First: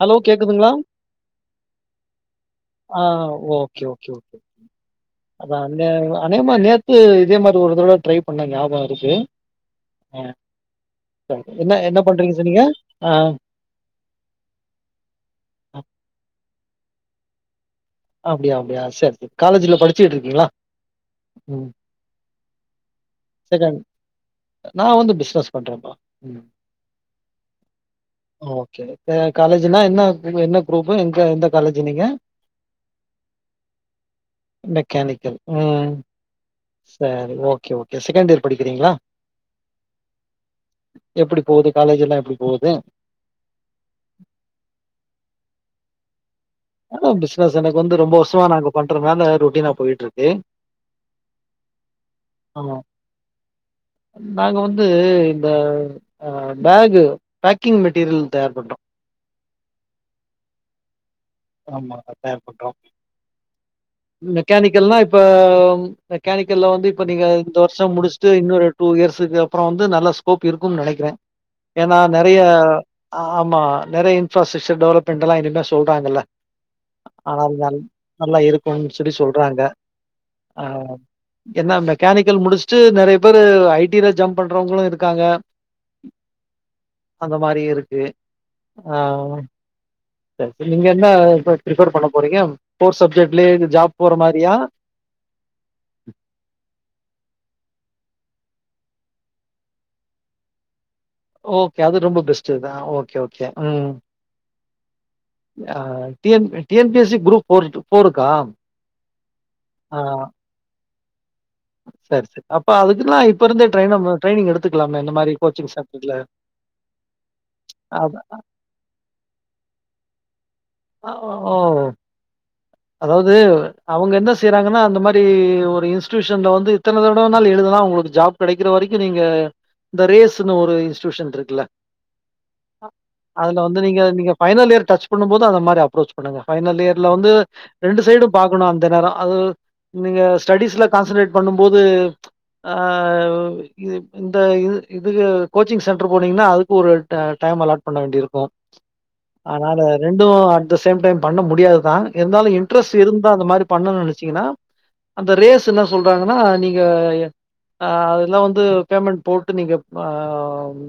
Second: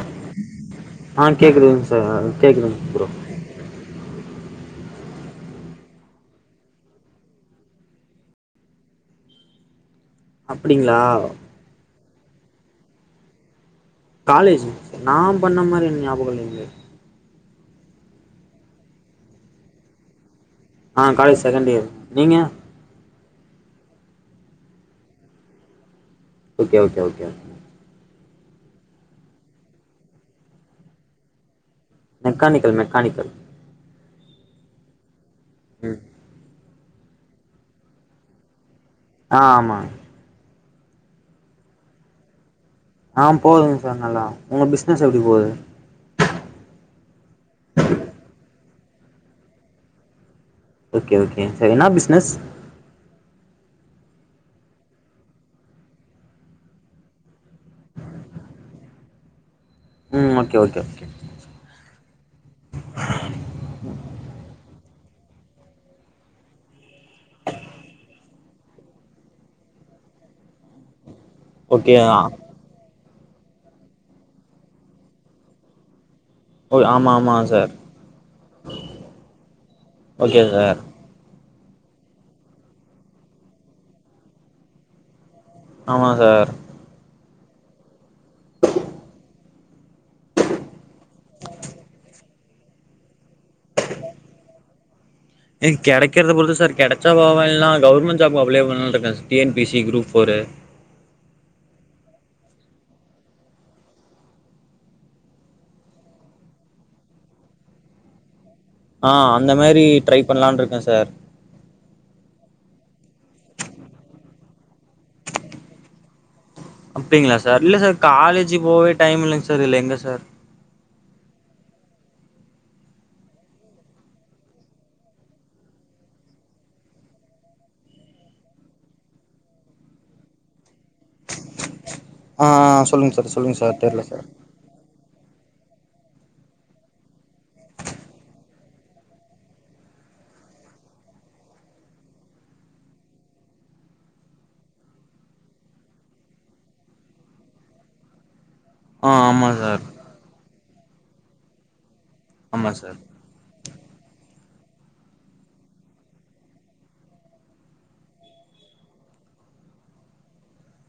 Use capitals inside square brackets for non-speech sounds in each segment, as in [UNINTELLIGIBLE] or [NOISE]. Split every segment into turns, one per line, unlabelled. Hello கேக்குதுங்களா
ஆ கேக்குதுங்க சார் கேக்குதுங்க
ஆ
ப்ரோ
ஓகே ஓகே ஓகே அதா அநேமா அநேகமா நேத்து இதே மாரி ஒரு தடவ ட்ரை பண்ண ஞாபக இருக்கு ஆ
அப்டிங்களா
என்ன என்ன பண்றீங்க சொன்னிங்க ஆ
காலேஜ்ஜி நா பண்ண மாரி ஞாபகோ இல்லைங்களே
அப்டியா அப்டியா செரி செரி காலேஜ்ல படிச்சுட்டு இருக்கீங்களா
ஆ காலேஜ்
ம்
செகண்ட் இயர் நீங்க
செகண்ட் நா வந்து பிஸ்னஸ் பண்றேப்பா ம்
ஓகே ஓகே ஓகே
ஓகே இப்ப காலேஜ்னா என்ன என்ன குரூப்பு எங்க எந்த காலேஜ்ஜி நீங்க
மெக்கானிக்கல் மெக்கானிக்கல்
மெக்கானிக்கல் ம் சரி ஓகே ஓகே செகண்ட் இயர் படிக்கிறீங்களா
ஆ ஆமா
எப்டி போவுது காலேஜ்ஜி எல்லா எப்டி போவுது
ஆ போவுதுங்க சார் நல்லா உங்க பிஸ்னஸ் எப்டி போவுது
ஆ பிசினஸ் எனக்கு வந்து ரொம்ப வர்ஷமா நாங்க பண்றனால ரொட்டினா போயிட்ருக்கு
ஓகே ஓகே சரி என்னா பிஸ்னஸ்
ஆமா நாங்க வந்து இந்த ஆ பேகு பேக்கிங் மெட்டீரிய தயார் பண்றோ
ம் ஓகே ஓகே ஒகே
ஆமா தயார் பன்றோ மெக்கானிக்கல்னா இப்ப மெக்கானிக்கல்ல வந்து இப்ப நீங்க இந்த வர்ஷோ முடிச்சுட்டு இன்னொரு டூ இயர்ஸுக்கு அப்பறோ வந்து நல்லா ஸ்கோப் இருக்குனு நெனக்கிறே
ஓகே
ஏன்னா நெறைய ஆமா நெறைய இன்ஃப்ராஸ்ட்ரக்சர் டெவெலப்மெண்ட் எல்லா இனிமே சொல்றாங்கல்ல
ஓய் ஆமா ஆமா
ஆனால்
சார்
நல் நல்லா இருக்குனு சொல்லி சொல்றாங்க
ஓகே
ஆ
சார்
என்ன மெக்கானிக்கல் முடிச்சுட்டு நெறைய பேரு ஐ டி ல ஜம்ப் பண்றவங்களு இருக்காங்க
ஆமா சார்
அந்த மாரி இருக்கு ஆமா செர் செரி நீங்க என்ன இப்ப பிரிபர் பண்ண போறீங்க கோர்ஸ் சப்ஜெக்ட்லயே ஜாப் போற மாரியா
எங் கெடைக்கிறத பொறுத்து சார் கெடச்சா பாப்போ இல்லனா கவர்மெண்ட் ஜாப்க்கு அப்ளை பண்லானு இருக்கே T N P C group four
okay அது ரொம்ப பெஸ்ட்டுதா ஓகே ஓகே ம் ம் ஆ T N T N P S C group four ஃபோருக்கா
ஆ அந்த மெரி
ஆ
ட்ரை பண்ணலான்னு இருக்கே சார்
சரி சரி அப்ப அதுக்குல்லா இப்ப இருந்தே ட்ரைன ட்ரைனிங் எடுத்துக்கலாமே இந்த மாரி கோச்சிங் சென்டர்ல
அப்டிங்களா சார் இல்ல சார்
அதா
காலேஜ்ஜீ போவே டைம் இல்லைங்க சார் இதுல எங்க சார்
அஅ ஓ அதாவ்து அவ்ங்க என்ன செய்றாங்கன்னா அந்த மாரி ஒரு இன்ஸ்ட்டியூஷன்ல வந்து இத்தன தடவ நால் எழுதலா உங்ளுக்கு ஜாப் கெடைக்கிற வரைக்கு நீங்க இந்த ரேஸ்ன்னு ஒரு இன்ஸ்டூஷன் இருக்குல்ல
ஆ
அ
சொல்லுங்க சார் சொல்லுங்க
அதுல
சார்
வந்து
தெர்ல
நீங்க
சார்
நீங்க ஃபைனல் இயர் டச் புன்னும்போது அந்த மாரி அப்ரோச் பண்ணுங்க ஃபைனல் இயர்ல வந்து ரெண்டு சைடு பாக்கணு அந்த நேரோ அது நீங்க ஸ்டடிஸ்ல கான்சன்ரேட் பண்ணும் போது அ ஓய் இது இந்த இது இதுக்கு கோச்சிங் சென்டர் போனீங்குன்னா அதுக்கு ஒரு ட டைம் அலாட் பண்ண வேண்டிர்க்கு
ஆ ஆமா
ஆனால
சார்
ரெண்டு அட் த சேம் டைம் பண்ண முடியாதுதா இருந்தாலு
ஆமா
இன்ட்ரெஸ்ட்
சார்
இருந் தா அந்த மாரி பண்ணுனு நெனச்சீங்கன்னா அந்த ரேஸ் என்ன சொல்றாங்கன்னா நீங்க எ அ தெல்லா வந்து பேமெண் போட்டு நீங்க வாவு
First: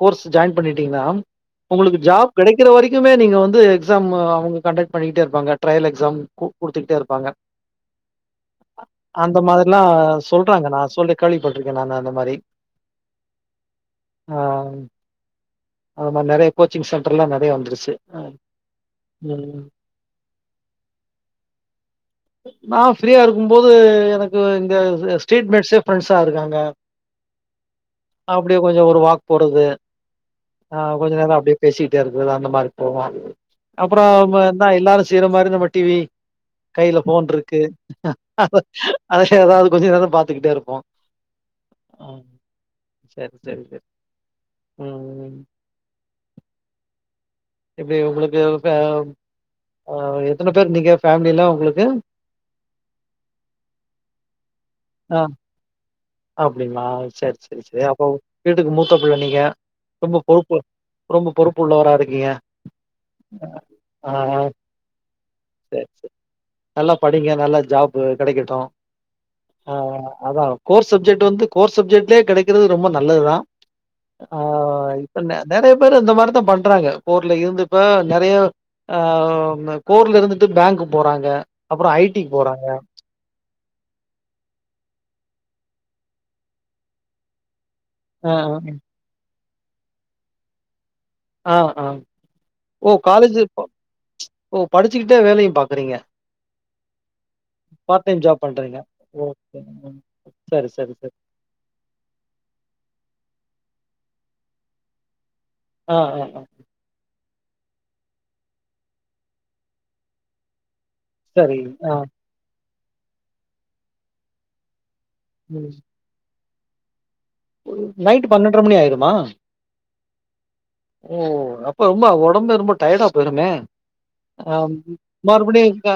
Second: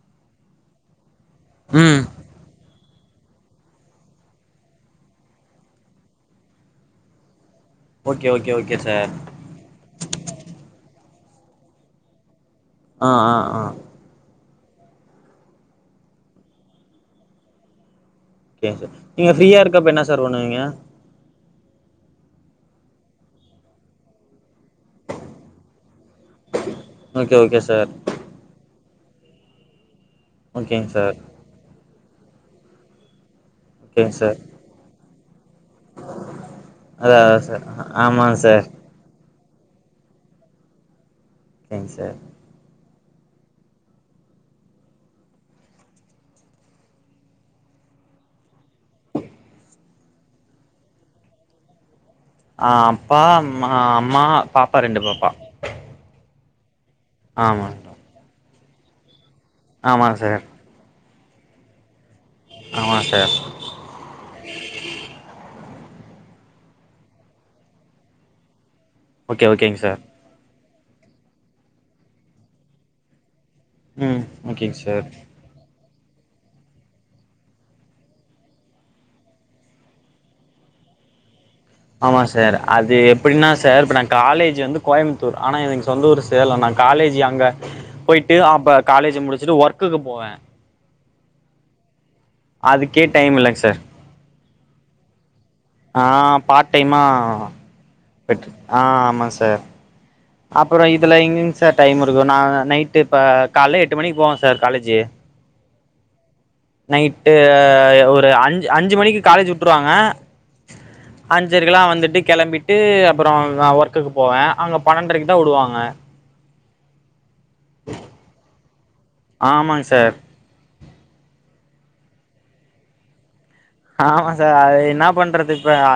கோர்ஸ் ஜாய்ன் பண்ணிட்டீங்னாம் உங்களுக்கு
ம்
ஜாப் கிடைக்கற வரைக்குமே நீங்க வந்து எக்ஸாம்மு அவங்க கண்டக்ட் பண்ணிக்கிட்டே இருப்பாங்க ட்ரைய்ல் எக்ஜாம் கு குடுத்துக்ட்டே இருப்பாங்க
ஓகே ஓகே ஓகே சார்
ல்லா சொல்றாங்க நா சொல்லி கேலிப்பட்ருக்கே நானா அந்த மாரி
அ அ ஆ
ஆங் அது மாரி நெறைய கோச்சிங் சென்ட்ர்லா நெறைய வந்துருச்சே அ
கேச நீங்கள் ஃப்ரீயா இருக்கப்ப என்ன சார் பண்ணுவீங்க
நா ஃப்ரீயா இருக்கும் போது எனக்கு இங்க த ஸ்டேட்மெட்ஸே ஃப்ரண்ஸா இருக்காங்க
ஓகே ஓகே சார்
அப்டியே கொஞ்சோ ஒரு வாக் போறது அ
ஓகேங்க
கொஞ்ச
சார்
நேர் அப்டே பேசிட்டே இருக்குற்து அந்த மாரி போவா அப்புறோ
ஓகேங்க சார்
வா எந்தா எல்லாரு செய்ற மாரி நம்மல் டிவி கைல
அதா
ஃபோன்
அதா
ருக்கு
சார் ஆமாங்க சார்
அத ஹெ ஏதாவ்து கொஞ்சு நேரோ பாத்துக்கிட்டே இருப்போ
எங் சா
சர் சரி ச ம் எப்டி உங்ளுக்கு ஃபேவ் அ எத்தன பேர் நீங்க ஃபேமிலில உங்ளுக்கு
ஆ அப்பா அம்மா அம்மா பாப்பா ரெண்டு பாப்பா
அப்டிங்ளா சர் ச ரே
ஆமாங்க
அப்பவ் வீட்டுக்கு மூத்த பிள்ள நீங்க
ஆமாங்க
ரொம்ப
சார்
பொறுப்போ ரொம்ப பொறுப்பு உள்ளவரா இருக்கீங்க
ஆமா சார்
அ ஆ தே ச நல்லா படிங்க நல்லா ஜாப்பு கிடைக்கட்டு
ஓகே
அ
ஓகேங்க சார்
அதா கோர் சப்ஜெட்டு வந்து கோர் சப்ஜெட்லே கிடைக்கறது ரொம்ப நல்லதுதா
ம்
அ
ஓகேங்க சார்
இப்ப நே நெறைய பேரு இந்த மாரிதா பண்றாங்க போர்ல இருந்து ப நெறையோ அவ்ம்மு கோர்ல இருந்துட்டு பேங்க்கு போறாங்க அப்புறம்
ஆமா
ஐடிக்கு
சார்
போறாங்க.
அதேம் ப்டின்னா சார் இப்ப நா காலேஜ் வந்து கோயம்த்தூர் ஆனா எதுங் சொந்த ஊர் சேலோ நா காலேஜி அங்க
ஆ,
போய்ட்டு
ஆ.
அப்ப காலேஜு முடிச்சுட்டு ஒர்க்குக்கு போவே
அ அ ஓ
அதுக்கே டைம்
காலேஜு
இல்லைங்க
பப்
சார்
ஓ படிச்சுக்கிட்டே வேலையு பாக்
ஆ பார்ட் டைமா
பார்ட் டைம் ஜாப்
பெட்டு
பண்றீங்க.
ஆ ஆமா
ஓகே.
சார்
ம். சரி,
அப்புறோ
சரி, சரி.
இதுல எங்கங் சார் டைம் இருக்கு நா நைட் இப்ப கால எட்டு மணிக்கு போவே சார் காலேஜு
அ அ அ
நைட்டு ய ஒரு அஞ்சு அஞ்சு மணிக்கு காலேஜ் விட்ருவாங்க
சரி.
அஞ்சரைக்கெல்லா
ஆ.
வந்துட்டு கெளம்பிட்டு அப்பறோ நா ஒர்க்குக்கு போவே அங்க பண்ணன்டிரைக்குதா வுடுவாங்க
நைட்டு பன்னெண்டரை மணி ஆயிருமா
ஆமாங்க சார்
ஓ அப்ப ரொம்ப ஒடம்பே ரொம்ப டயர்டா போயிருமே
ஆமா
அ
சார் அது என்ன பண்றது
மறுபடியு
இப்ப
இங்கா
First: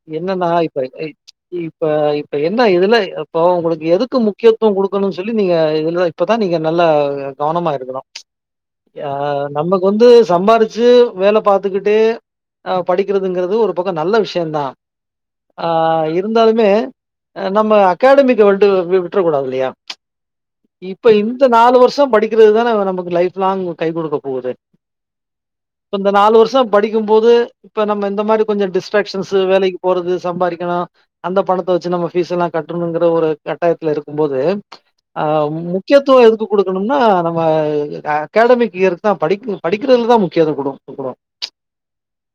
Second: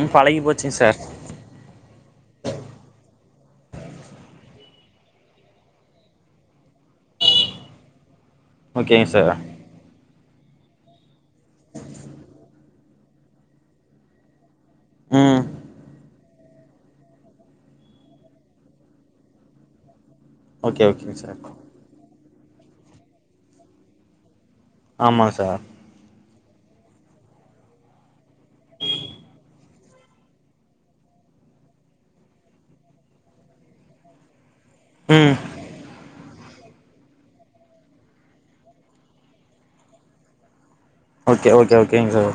ம் பழகி
என்னன்னா
போச்சுங்க
இப்ப
சார்
ஏய் இப் இப்ப இப்ப என்ன இதுல இப்போ உங்களுக்கு எதுக்கு முக்கியத்துவோ குடுக்கணுன் சொல்லி நீங்க இதுல இப்பதா நீங்க நல்ல கவனமா இருக்கணு
ஓகேங்க
யா
சார்
நமக்கு வந்து சம்பாரிச்சு வேல பாத்துக்கிட்டே அவ படிக்கிறதுங்கிறது ஒரு பக்கோ நல்ல விஷயந்தா
ம்
ஆ இது இருந்தாலுமே நம்ம அகாடமிக்க வன்ட்டு வி விட்றக்கூடாது இல்லையா
ஓகே
இப்ப
ஓகேங்க சார்
இந்த நாலு வருஷோ படிக் கிறது தான நமக்கு லைஃப் லாங் கை குடுக்க போவுது
ஆமா சார்
இப்ப இந்த நாலு வருஷம் படிக்கும்போது இப்ப நம்ம இந்த மாதிரி கொஞ்சோ டிஸ்ட்ராக்ஷன்ஸ் வேலைக்கு போறது சம்பாதிக்கணு அந்த பணத்த வச்சு நம்ம ஃபீஸ்ஸெல்லா கட்டணுங்குற ஒரு கட்டாயத்துல இருக்கும் போது ஆ
ம்
முக்கியத்துவோ எதுக்கு குடுக்கணும்னா நம்ம ஆ அகாடமிக் இயர்குக்கு தா படிக்க படிக்கிறதுல தா முக்கியத்துவோ குடுக்கணு
ஓகே ஓகே ஓகேங்க சார்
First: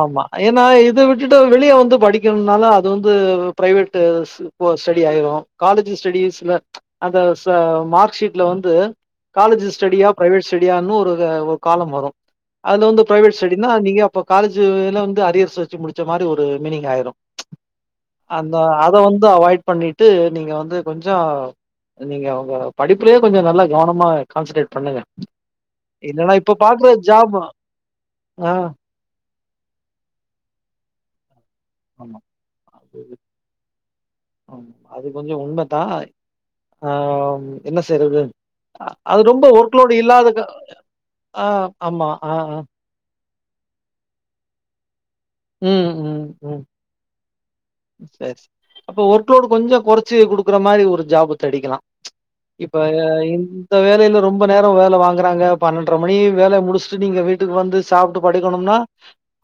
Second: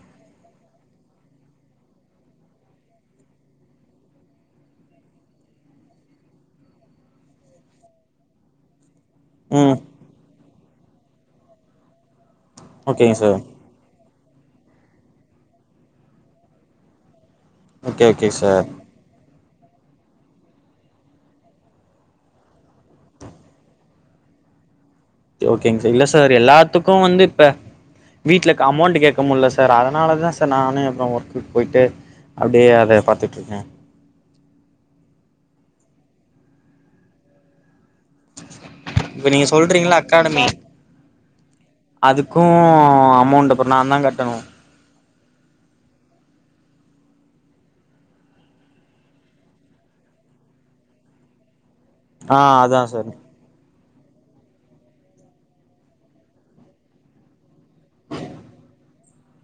ஆமா ஏன்னா இது விட்டுட்டு வெளிய வந்து படிக்கணுன்னாலு அது வந்து ப்ரைவேட்டுஸ் இப்போ ஸ்டடி ஆயிரு காலேஜு ஸ்டடிஸ்ல அந்த ச மார்க் ஷீட்ல வந்து காலேஜ்
ம்
ஸ்டடியா ப்ரைவேட் ஸ்டடியான்னு ஒரு ஒரு காலம் வரும் அதுல வந்து
ஓகேங்க
ப்ரைவேட்
சார்
ஸ்டடி என்னா நீங்க அப்ப காலேஜுல வந்து அரியர்ஸ் வெச்சு முடிச்ச மாரி ஒரு மீனிங் ஆயிரும்
ஓகே ஓகே
அந்த
சார்
அத வந்து அவாய்ட் பண்ணிட்டு நீங்க வந்து கொஞ்சோ நீங்க உங்க படிப்புலயு கொஞ்சோ நல்லா கவனமா கான்சன்ட்ரேட் பண்ணுங்க
ஓகேங்க சார் இல்ல சார்
இல்லன்னா இப்ப பாக்குற
எல்லாத்துக்கு வந்து
ஜாப்
இப்ப வீட்ல
ஆ
அமௌண்ட் கேக் பக்கமுல்லை சார் அதனால தான் க்கமுல்ல சார் அதுனாலதா சார் நானே அப்பறோ ஒர்க்குக் பொயிட்டு
ஆமா.
அப்டியே அத பாத்துட்ருக்கே
ஆம் அது கொஞ்ச உண்மைதா ஆ என்ன செய்றது அ அது
இப்ப
ரொம்ப
நீங்க
ஒர்க்லோடு
சொல்றீங்கல்ல
இல்லாதக்க
அகாடமி
ஆ ஆமா ஆ
அதுக்கு
ஆ
அமௌண்ட் அப்றோ நான்தா கட்டணும்
ம் ம் ம் அப்ப ஒர்க்லோடு் கொஞ்சோ கொறச்சு குடுக்குற மாரி ஒரு ஜாபு தேடிக்கலா
ஆ
இப்ப
அதா சார்
இந் இந்த வேலையில ரொம்ப நேரோ வேல வாங்குறாங்க பன்னெண்டரை மணி வேல முடிச்சுட்டு நீங்க வீட்டுக்கு வந்து சாப்புட்டு படிக்கணும்னா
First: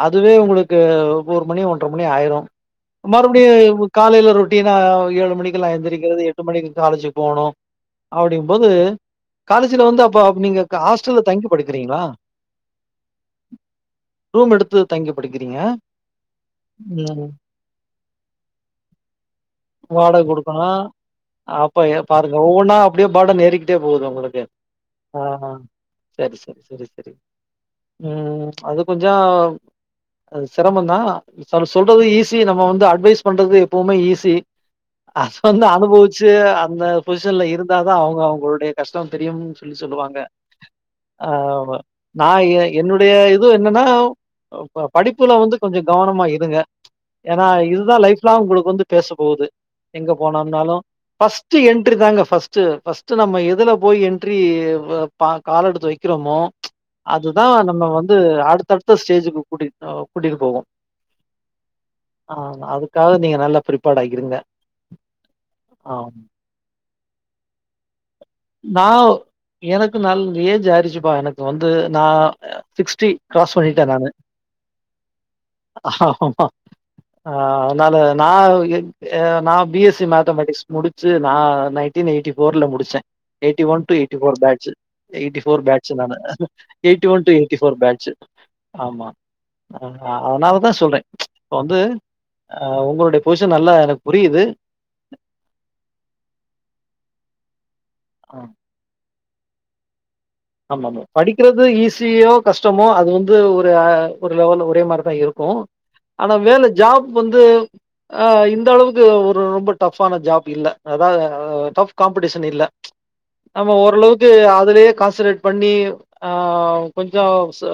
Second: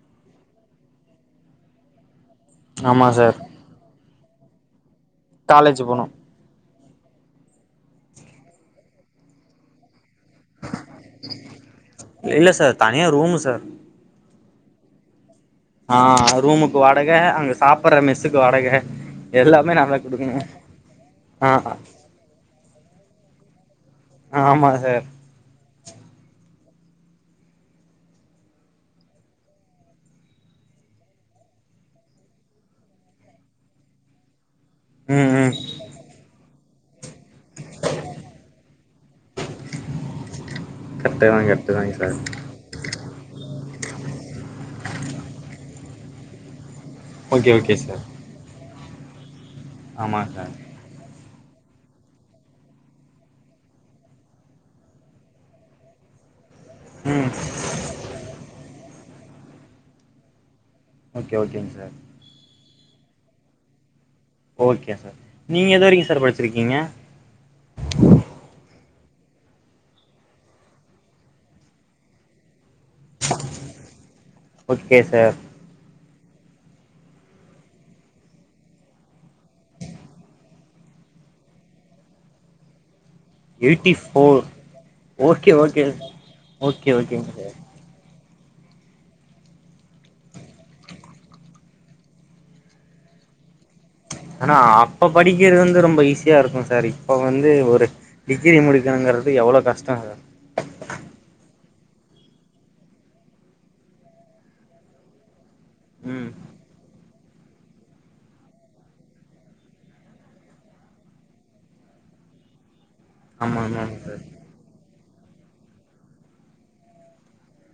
அதுவே உங்களுக் ங்க ஒரு மணி ஒன்றரை மணி ஆயிரு
ஆமா சார்
மறுபடியு இப்ப காலையில ரொட்டினா எழுந் மணிக்கு எல்லா
காலேஜ் போனு
எந்திரிக்கிறது எட்டு மணிக்கு காலேஜு போனு அப்டிங்கும் போது காலேஜ்ல வந்து அப் ப்ப அப்ப நீங்க ஹாஸ்டல்ல தங்கி படிக்கிறீங்ளா
இல்ல சார் தனியா ரூமு சார்
ரூம் எடுத்து தங்கி படிக்கிறீங்க
ஆ ரூமுக்கு வாடக
ம்
அங்க சாப்புர்ற மெஸ்ஸுக்கு வாடக எல்லாமே நம்ம தா குடுக்கணு ஆ
அப்ப எ பாருங்க ஒவ்வொன்னா அப்டியே பர்டன் ஏரிக்கிட்டே போகுது உங்களுக்கு
ஆமா சார்
ஆ ஹா செரி செரி செரி செரி ம் அது கொஞ்சோ அது சிரமந் தா அது சொல்றது ஈஸி நம்ம வந்து அட்வைஸ் பண்றது எப்போவுமே ஈஸி
ம்
அது
ம்
வந்து அனுபவுச் ச்சு அந்த பொசிஷன்ல இருந்தா தா அவங்க அவங்களுடைய கஷ்டோ தெரியும்னு சொல்லி சொல்லுவாங்க
கரெக்ட்டு தா கரெக்ட்டு
ஆமா
தாங்க சார்
நா எ ஐ என்னுடைய இது என்னன்னா ப படிப்புல வந்து கொஞ்சோ கவனமா இருங்க ஏனா
ஓகே ஓகே
இதுதா
சார்
லைஃப்லாங் உங்களுக்கு வந்து பேச போது எங்க
ஆமாங்க சார்
போனம்னாலு ஃபஸ் ஃபஸ்ட்டு என்டரி தாங்க ஃபஸ்ட்டு ஃபஸ்ட்டு நம்ம எதுல போய் என்ட்ரி வ பா கால் எடுத்து வைக்கிறமோ
ம்
அதுதா நம்ம வந்து அடுத்தடுத்த ஸ்டேஜுக்கு கூட்டி கூட்டிட்டு போகு
ஓகே ஓகேங்க சர்
ஆமா அதுக்காக நீங்க நல்லா பிரிப்பா்டா இருங்க
ஓகே சர் நீங்க எது வரைக்கு சர் படிச்சிருக்கீங்க
நா எனக்கு நல் ஏஜ் ஆய்ருச்சிப்பா எனக்கு வந்து நா சிக்ஸ்டி க்ராஸ் பண்ணிட்ட நானு
ஓகே சார்
ஆமா ஆ அதனால நா அ நா பி எஸ் சி மேத்தமெட்டிக்ஸ் முடிச் சு நா நைன்டீன் எய்ட்டி ஃபோர்ல முடிச்ச eighty one two eighty four batch eighty
okay
four
okay
batch நானு
ஓகே
எய்ட்டி ஒன்
ஓகேங்க
two
sir
eighty four batch ஆமா ஆ ஆ அதனாலதா சொல்ற இப்ப வந்து ஆ உங்களுடைய பொசிஷன் நல்லா எனக்
ஆனா அப்ப படிக்கிறது வந்து ரொம்ப ஈஸியா இருக்கு சர் இப்ப வந்து ஒரு
ஆமா
டிகிரி முடிக்கணுங்கிறது எவ்ளோ கஷ்டோ
ஆமாமா படிக்கிறது ஈஸியோ கஷ்டமோ அது வந்து ஒரு ஒரு லெவல் ஒரே மாரி தா இருக்கு
ம்
ஆனா வேல ஜாப் வந்து ஆ இந்த அளவுக்கு ஒரு ரொம்ப டஃபான ஜாப் இல்ல அதா டஃப் காம்படிஷன் இல்ல
ஆமா
நம்ம
ஆமாங்க சார்
ஓரளவுக்கு அதுலயே கான்சன்ரேட் பண்ணி ஆ கொஞ்சோ சோ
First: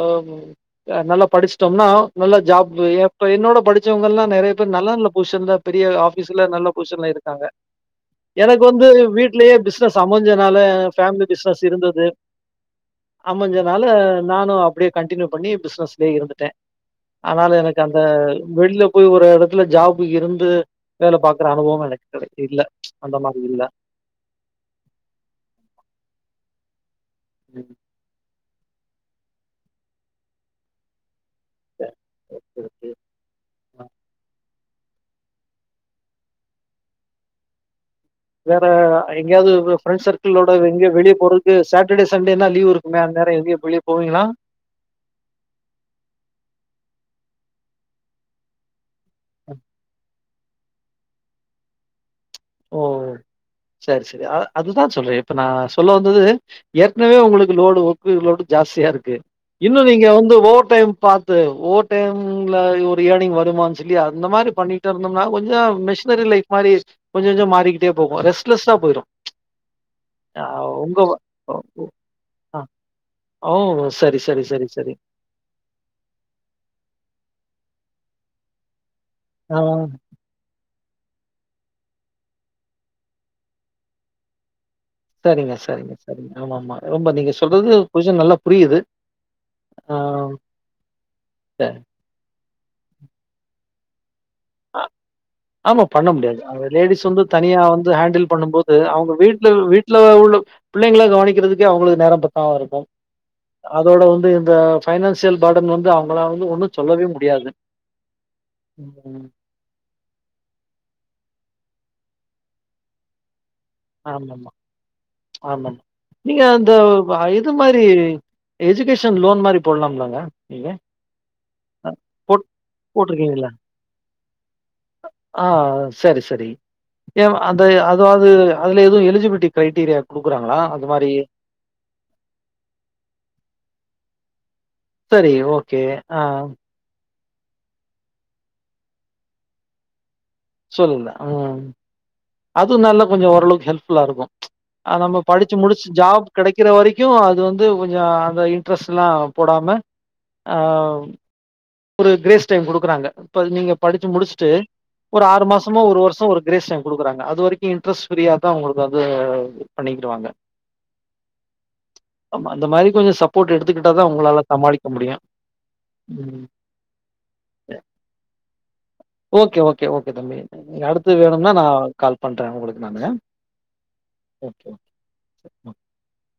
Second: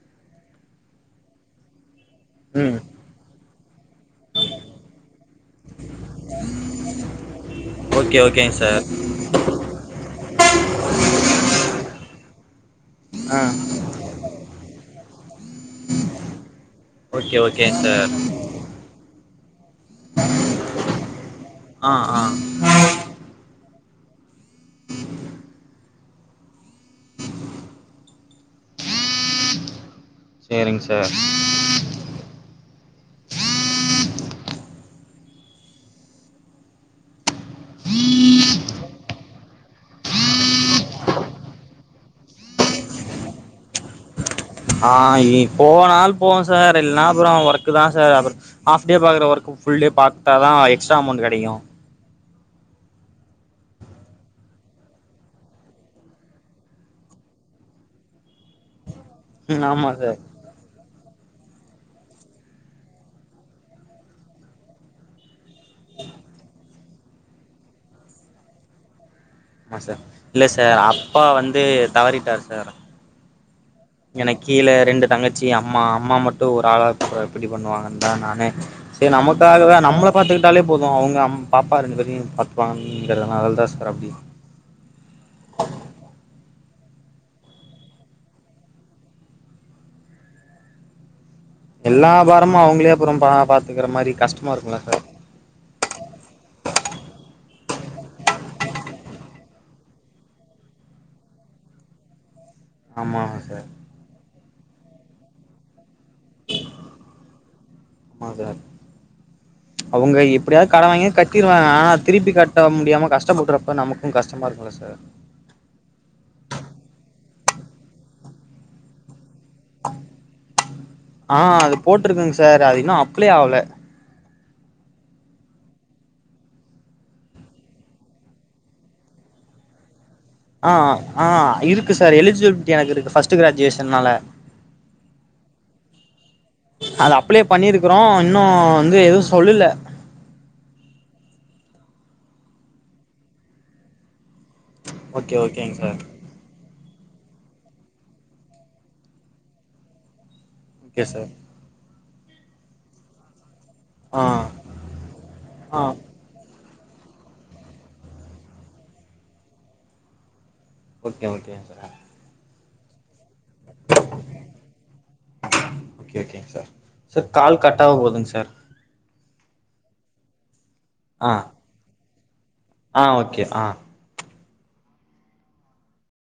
நல்லா படிச்சிட்டோம்னா நல்ல
ம்
ஜாப்பு அப்ப என்னோட படிச் முடிச்சவங்கல்லா நெறைய பேர் நல்ல நல்ல பொசிஷன்ல பெரிய ஆபீஸ்ல நல்ல பொசிஷன்ல இருக்காங்க
ஓகே ஓகேங்க சர்
து வீட்லயே பிசினஸ் அமஞ்சனால ஃபேமலி பிஸ்னஸ் இருந்தது
ஆ
அமஞ்சனால நானு அப்டியே கன்டினியூ பண்ணி பிஸ்னஸ்லே இருந்துட்ட
ஓகே
அனால
ஓகேங்க
எனக்கு அந்த
சார்
வெள்ல போய் ஒரு எடத்துல ஜாப்பு இருந்து வேல பாக்குற அனுபவோ
ஆ
எனக்கு
ஆ
கிடை இல்ல அந்த மாரி இல்ல ம்
சேரிங்க சர்
[UNINTELLIGIBLE] வேற எங்கயாது ஃப்ரெண்ட்ஸ் சர்க்கிளோட எங்க வெளிய போறக்கு சட்டடே சண்டேனா லீவ் இருக்குமே அந்நேரோ எங்கயு வெளிய போவீங்களா
ஆ இனி போனால் போவ சர் இல்லனா அப்பறோ ஒர்க் தா சர் அப்ப ஆஃப்டே பாக்குற ஒர்க் ஃபுல்டே பாத்தா தா எக்ஸ்ட்ரா அமௌண்ட் கெடைக்கு
ஓ சரி சரி அ அதுதா சொல்ற இப்ப நா சொல்ல வந்தது ஏற்கனவே உங்களுக்கு லோடு ஒர்க்கு லோடு ஜாஸ்தியா இருக்கு
ம்
இன்னு
ஆமா
நீங்க
சார்
வந்து ஓவர் டைம் பாத் த்து ஓவர் டைம்ல ஒரு எர்னிங் வருமான் சொல்லி அந்த மாரி பண்ணிட் ட்டு இருந்தம்னா கொஞ்சோ மிஷினரி லைப் மாரி கொஞ்ச கொஞ்சோ மாறிகிட்டே போகு ரெஸ்ட்லெஸ்ஸா போய்டு
ஆ சார் இல்லே சார் அப்பா வந்து தவறிட்டார் சார்
அவுங்களு
எனக்கு கீழே ரெண்டு தங்கச் சி அம்மா அம்மா மட்டு ஒரு ஆளா ப்ப எப்புடி பண்ணுவாங்கன்த நானே செர் நமக்காகவே
ஆ.
நம்மள பாத்துக்கிட்டாலே போது அவங்க அம் பாப்பா ரெண்டு பேத்தையு பாத்துப்பாங்கிறனால தா சார் அப்புடி
சரிங்க சரிங்க சரிங்க ஆமா ஆமா ரொம்ப நீங்க சொல்றது கொஞ்ச நல்லா புரியுது ஆ சரி
எல்லா பாரமு அவங்களே அப்புறம் பா பாத்துக்கிற மாரி கஷ்டமா இருக்குல
அ
சார்
ஆமா பண்ண முடியாது தா அந்த லேடிஸ் வந்து தனியா வந்து ஹேண்டில் பண்ணு போது அவங்க வீட்லயு வீட்டுல உள்ள பிள்ளைங்கள கவனிக்கிறதுக்கே அவங்களுக்கு நேரோ பத்தாம இருக்கு
ஆமாங்க சார்
அதோட வந்து இந்த பைனான்சியல் பர்டன் வந்து அவுங் உங்கள வந்து ஒன்னு சொல்லவே முடியாது ம் [INAUDIBLE]
ம்ச் அவங்க எப்டியாவது கடன் வாங்கியாது கட்டிருவாங்க ஆனா திருப்பி கட்ட முடியாம கஷ்டப்படுறப் இப்போ நமக்கு கஷ்டமா இருக்குல்ல சார்
ம்ச் ஆமாமா நீங்க அந்தவ் வ எது மாரி எஜுகேஷன் லோன் மாரி போடலாம்லங்க நீங்க
ஆ அது போட்ருக்கங்
போட்
சார் அது இன்னு அப்ளே
போட்டுருக்கீங்களா?
ஆவுல
ஆஆ சரி சரி ஏமா அந்த அதாவது அதுல எதுவு எலிஜிபிலிட்டி கிரைட்டேரியா
ஆஆ ஆ இருக்கு சார் எலிஜிபிலிட்டி எனக்கு இருக்கு ஃபர்ஸ்ட்டு கிராஜுவேஷன்னால
செரி ஓகே ஆ
அது அப்ளே பண்ணிருக்கறோ இன்னு வந்து எதுவு சொல்லல
சொல்லல ம் அதுவும் நல்லா கொஞ்சோ ஓரளவுக்கு ஹெல்ப்ஃபுல்லா இருக்கு ம்ச் அ நம்ப
ஓகே
படிச்சு
ஓகேங்க
முடிச்சு
சார்
ஜாப் கெடைக்கிற வரைக்கு அது வந்து கொஞ்சோ அந்த இன்ட்ரெஸ்ட்லா போடாம ஆவ்
ஓகே சார்
ஒரு கிரேஸ் டைம் குடுக்குறாங்க இப்ப நீங்க படிச்சு
ஆ
முடிச்சுட்டு ஒரு ஆறு
ஆ
மாசமோ ஒரு வருஷோ ஒரு கிரேஸ் டைம் குடுக்குறாங்க அது வரைக்கும் இன்ட்ரெஸ்ட் ஃப்ரீயா தா உங்களுக்கு வந்து பண்ணிக்கிடுவாங்க
ஓகே ஓகே சார
ஆமா அந்த மாரி கொஞ்சோ சப்போர்ட் எடுத்துக்கிட்டாதா உங்களால சமாளிக்க முடியு
ஓகே
ம்
ஓகேங்க சார் சார் கால் கட்டாக போதுங் சார்
ஓகே ஓகே ஓகே தம்பி நீங்க அடுத்து
ஆ
வேணும்னா நா கால் பண்றே உங்களுக் அது
ஆ
நாங்கதா
ஓகே ஆ
ஓகே ஓகே ச மா